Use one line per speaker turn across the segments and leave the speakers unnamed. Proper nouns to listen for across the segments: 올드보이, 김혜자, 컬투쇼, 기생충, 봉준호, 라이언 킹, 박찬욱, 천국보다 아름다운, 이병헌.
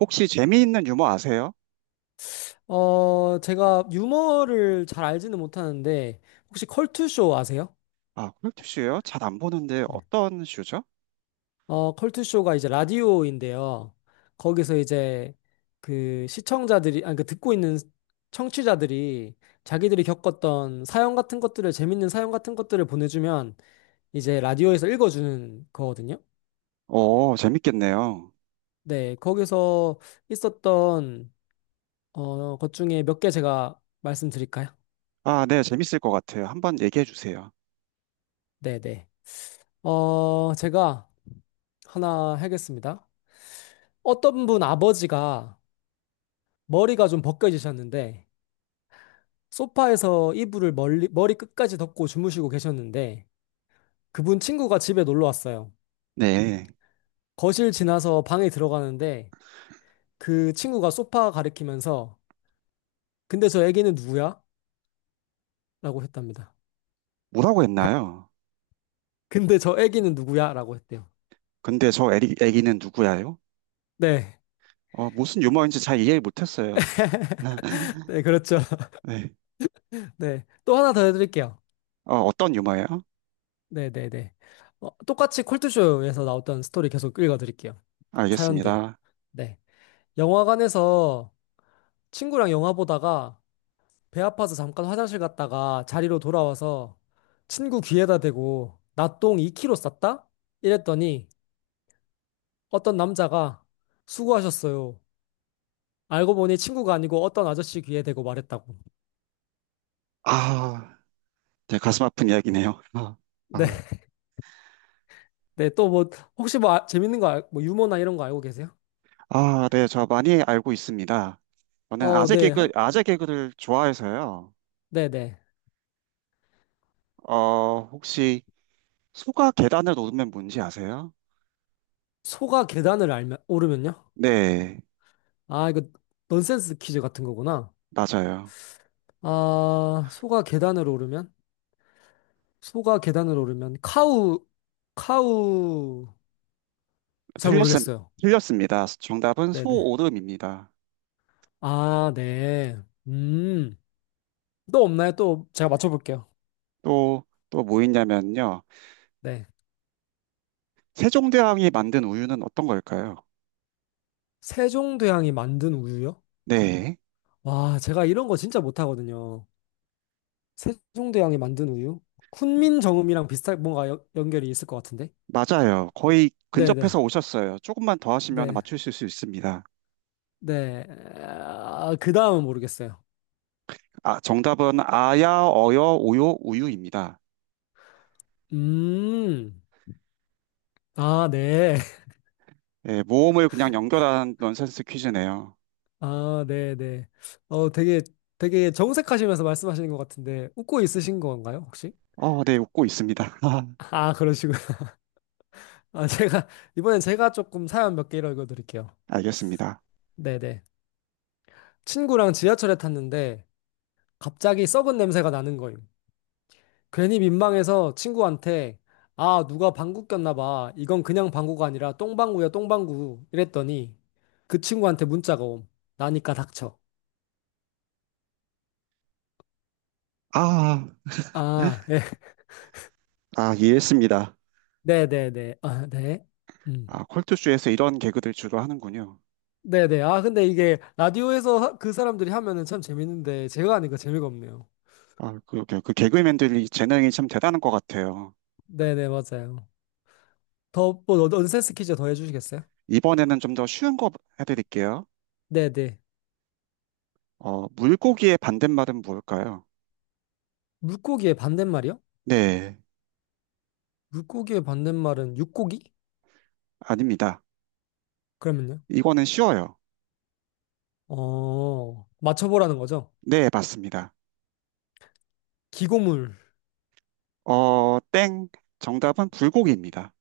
혹시 재미있는 유머 아세요?
제가 유머를 잘 알지는 못하는데, 혹시 컬투쇼 아세요?
아, 컬투쇼요? 잘 안 보는데
네.
어떤 쇼죠?
컬투쇼가 이제 라디오인데요. 거기서 이제 그 시청자들이, 아니, 그 듣고 있는 청취자들이 자기들이 겪었던 사연 같은 것들을, 재밌는 사연 같은 것들을 보내주면 이제 라디오에서 읽어주는 거거든요.
오, 재밌겠네요.
네, 거기서 있었던, 것 중에 몇 개 제가 말씀드릴까요?
아, 네, 재밌을 것 같아요. 한번 얘기해 주세요.
네네. 제가 하나 하겠습니다. 어떤 분 아버지가 머리가 좀 벗겨지셨는데 소파에서 이불을 멀리, 머리 끝까지 덮고 주무시고 계셨는데 그분 친구가 집에 놀러 왔어요.
네,
거실 지나서 방에 들어가는데 그 친구가 소파 가리키면서 근데 저 애기는 누구야? 라고 했답니다.
뭐라고 했나요?
근데 저 애기는 누구야? 라고 했대요.
근데 저 애기, 애기는 누구야요?
네.
무슨 유머인지 잘 이해 못했어요.
네, 그렇죠.
네,
네. 또 하나 더 해드릴게요.
어떤 유머예요?
네, 네, 네. 똑같이 콜투쇼에서 나왔던 스토리 계속 읽어드릴게요. 사연들.
알겠습니다.
네. 영화관에서 친구랑 영화 보다가 배 아파서 잠깐 화장실 갔다가 자리로 돌아와서 친구 귀에다 대고 나 똥2 k 로 쌌다? 이랬더니 어떤 남자가 수고하셨어요. 알고 보니 친구가 아니고 어떤 아저씨 귀에 대고 말했다고.
아, 네, 가슴 아픈 이야기네요. 아,
네,
아,
네, 또 뭐, 혹시 뭐 재밌는 거, 뭐 유머나 이런 거 알고 계세요?
아, 네, 저 많이 알고 있습니다. 저는 아재
네,
개그, 아재 개그를 좋아해서요.
네, 네.
혹시 소가 계단을 오르면 뭔지 아세요?
소가 계단을 알면, 오르면요?
네,
아, 이거 넌센스 퀴즈 같은 거구나.
맞아요.
아, 소가 계단을 오르면? 소가 계단을 오르면 카우 카우 잘
틀렸음,
모르겠어요.
틀렸습니다. 정답은
네네.
소오름입니다.
아, 네. 음. 또 없나요? 또 제가 맞춰볼게요.
또, 또 뭐 있냐면요.
네.
세종대왕이 만든 우유는 어떤 걸까요?
세종대왕이 만든 우유요?
네,
와, 제가 이런 거 진짜 못하거든요. 세종대왕이 만든 우유? 훈민정음이랑 비슷한 뭔가 연- 연결이 있을 것 같은데?
맞아요. 거의
네네.
근접해서 오셨어요. 조금만 더 하시면
네.
맞추실 수 있습니다.
네. 아, 그 다음은 모르겠어요.
아, 정답은 아야, 어여, 오요, 우유입니다.
음. 아, 네.
예, 모음을 그냥 연결한 넌센스 퀴즈네요.
아, 네네. 어, 되게, 되게 정색하시면서 말씀하시는 것 같은데, 웃고 있으신 건가요, 혹시?
네, 웃고 있습니다.
아, 그러시군. 아, 제가, 이번엔 제가 조금 사연 몇 개 읽어드릴게요.
알겠습니다.
네네. 친구랑 지하철에 탔는데, 갑자기 썩은 냄새가 나는 거임. 괜히 민망해서 친구한테, 아, 누가 방구 꼈나 봐. 이건 그냥 방구가 아니라 똥방구야, 똥방구. 이랬더니, 그 친구한테 문자가 옴. 나니까 닥쳐.
아,
아, 예.
아, 이해했습니다.
네네네. 아, 네. 음.
아, 컬투쇼에서 이런 개그들 주로 하는군요.
네네. 아, 근데 이게 라디오에서 그 사람들이 하면은 참 재밌는데 제가 하니까 재미가 없네요.
아, 그, 그, 그 개그맨들이 재능이 참 대단한 것 같아요.
네네, 맞아요. 더, 뭐, 넌- 센스 퀴즈 더 해주시겠어요?
이번에는 좀 더 쉬운 거 해드릴게요.
네네.
물고기의 반대말은 뭘까요?
물고기의 반대말이요?
네,
물고기의 반대말은 육고기?
아닙니다.
그러면요?
이거는 쉬워요.
맞춰보라는 거죠?
네, 맞습니다.
기고물.
어, 땡. 정답은 불고기입니다.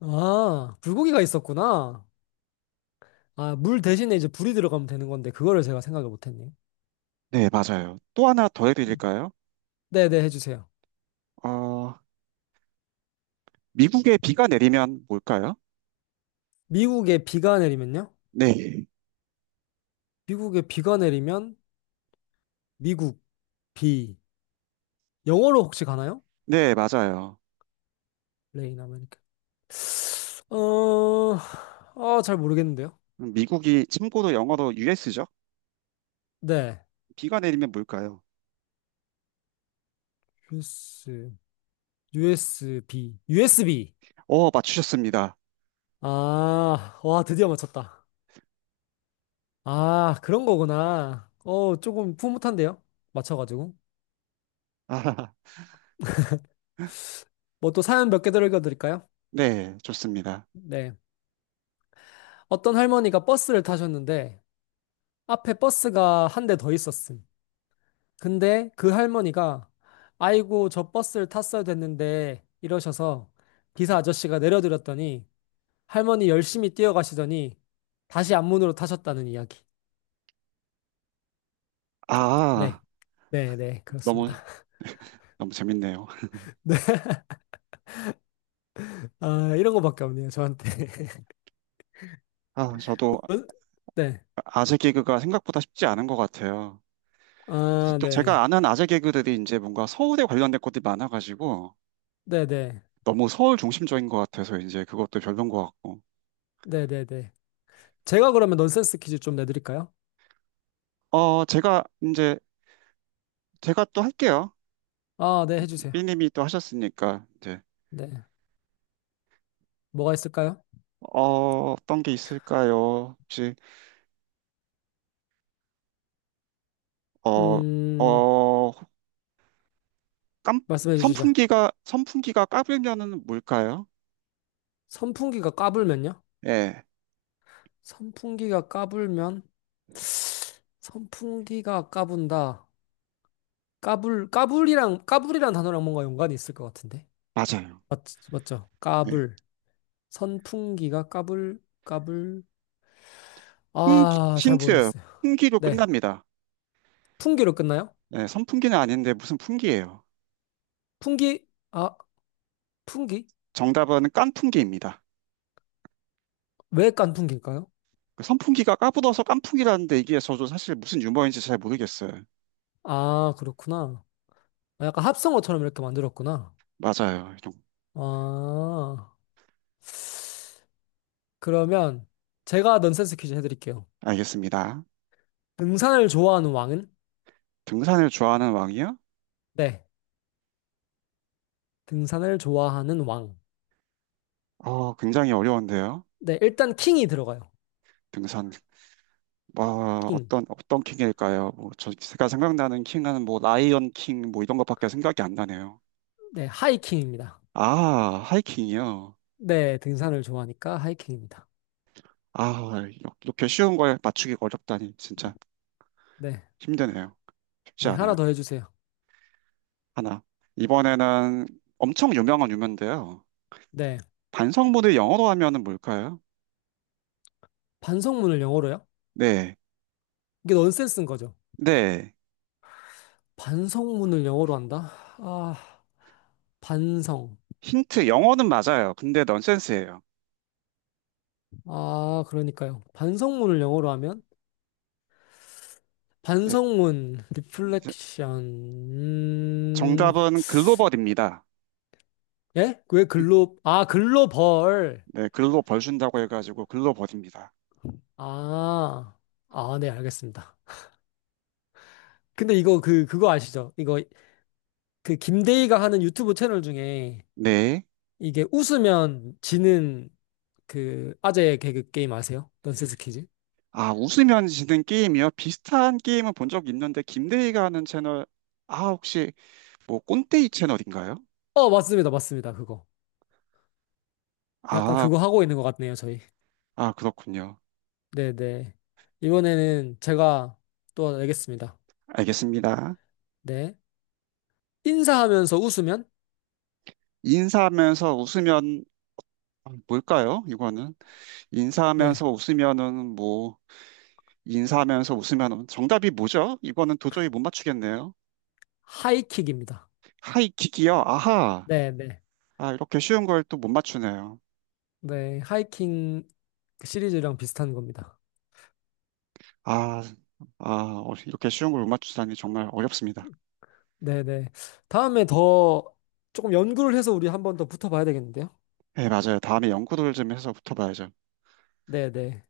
아, 불고기가 있었구나. 아, 물 대신에 이제 불이 들어가면 되는 건데 그거를 제가 생각을 못했네요.
네, 맞아요. 또 하나 더 해드릴까요?
네네, 해주세요.
어, 미국에 비가 내리면 뭘까요?
미국에 비가 내리면요?
네,
미국에 비가 내리면 미국 비. 영어로 혹시 가나요?
네, 맞아요.
레인 아메리카. 어, 아, 잘 모르겠는데요.
미국이 참고로 영어로 US죠?
네.
비가 내리면 뭘까요?
US, USB, USB.
어, 맞추셨습니다.
아, 와, 드디어 맞췄다. 아, 그런 거구나. 어, 조금 풋풋한데요? 맞춰가지고.
아,
뭐 또 사연 몇 개 더 읽어드릴까요?
네, 좋습니다.
네. 어떤 할머니가 버스를 타셨는데, 앞에 버스가 한 대 더 있었음. 근데 그 할머니가, 아이고, 저 버스를 탔어야 됐는데, 이러셔서 기사 아저씨가 내려드렸더니, 할머니 열심히 뛰어가시더니 다시 앞문으로 타셨다는 이야기. 네.
아,
네, 네,
너무,
그렇습니다.
너무 재밌네요.
네. 아, 이런 거밖에 없네요, 저한테.
아, 저도
논- 네.
아재 개그가 생각보다 쉽지 않은 것 같아요.
아,
또
네.
제가 아는 아재 개그들이 이제 뭔가 서울에 관련된 것들이 많아가지고
네, 네.
너무 서울 중심적인 것 같아서 이제 그것도 별론 것 같고.
네, 네, 네. 제가 그러면 넌센스 퀴즈 좀 내드릴까요?
어, 제가 이제, 제가 또 할게요.
아, 네, 해주세요.
삐님이 또 하셨으니까 이제,
네. 뭐가 있을까요?
어떤 게 있을까요? 혹시, 어,
음,
어, 깜,
말씀해 주시죠.
선풍기가 까불면은 뭘까요?
선풍기가 까불면요?
예,
선풍기가 까불면? 선풍기가 까분다. 까불, 까불이랑, 까불이란 단어랑 뭔가 연관이 있을 것 같은데.
맞아요.
맞, 맞죠? 까불. 선풍기가 까불, 까불.
풍기,
아, 잘
힌트,
모르겠어요.
풍기로
네.
끝납니다.
풍기로 끝나요?
네, 선풍기는 아닌데 무슨 풍기예요.
풍기, 아, 풍기?
정답은 깐풍기입니다.
왜 깐풍기일까요?
그 선풍기가 까불어서 깐풍기라는데 이게 저도 사실 무슨 유머인지 잘 모르겠어요.
아, 그렇구나. 아, 약간 합성어처럼 이렇게 만들었구나.
맞아요. 이런-
아, 그러면 제가 넌센스 퀴즈 해드릴게요.
알겠습니다.
등산을 좋아하는 왕은?
등산을 좋아하는 왕이요?
네. 등산을 좋아하는 왕.
어, 굉장히 어려운데요.
네, 일단 킹이 들어가요.
등산, 와,
킹.
어떤, 어떤 킹일까요? 뭐, 저, 제가 생각나는 킹은 뭐, 라이언 킹, 뭐, 이런 것밖에 생각이 안 나네요.
네, 하이킹입니다.
아, 하이킹이요.
네, 등산을 좋아하니까 하이킹입니다.
아, 이렇게 쉬운 걸 맞추기가 어렵다니, 진짜
네,
힘드네요. 쉽지
네, 하나
않아요.
더 해주세요.
하나. 이번에는 엄청 유명한 유명인데요.
네.
반성문을 영어로 하면은 뭘까요?
반성문을 영어로요?
네.
이게 넌센스인 거죠.
네.
반성문을 영어로 한다? 아, 반성.
힌트, 영어는 맞아요. 근데 넌센스예요.
아, 그러니까요. 반성문을 영어로 하면?
예,
반성문, 리플렉션,
정답은 글로벌입니다.
예? 왜 글로, 아, 글로벌.
네, 글로 벌준다고 해가지고 글로 벌입니다.
아, 아, 네, 알겠습니다. 근데 이거, 그, 그거 아시죠? 이거, 그, 김대희가 하는 유튜브 채널 중에
네.
이게 웃으면 지는 그 아재 개그 게임 아세요? 넌센스 퀴즈?
아, 웃으면 지는 게임이요? 비슷한 게임은 본 적 있는데, 김대희가 하는 채널, 아, 혹시 뭐 꼰대이 채널인가요?
어, 맞습니다. 맞습니다. 그거. 약간
아,
그거 하고 있는 것 같네요, 저희.
아, 그렇군요.
네네. 이번에는 제가 또 내겠습니다.
알겠습니다.
네. 인사하면서 웃으면?
인사하면서 웃으면 뭘까요? 이거는
네.
인사하면서 웃으면은 뭐 인사하면서 웃으면은 정답이 뭐죠? 이거는 도저히 못 맞추겠네요.
하이킥입니다.
하이킥이요? 아하.
네네.
아, 이렇게 쉬운 걸 또 못 맞추네요.
네. 하이킹 시리즈랑 비슷한 겁니다.
아, 아, 이렇게 쉬운 걸 못 맞추다니 정말 어렵습니다.
네네. 다음에 더 조금 연구를 해서 우리 한번 더 붙어봐야 되겠는데요?
네, 맞아요. 다음에 연구를 좀 해서 붙어봐야죠.
네네.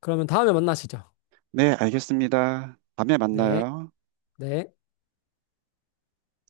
그러면 다음에 만나시죠.
네, 알겠습니다. 다음에
네.
만나요.
네.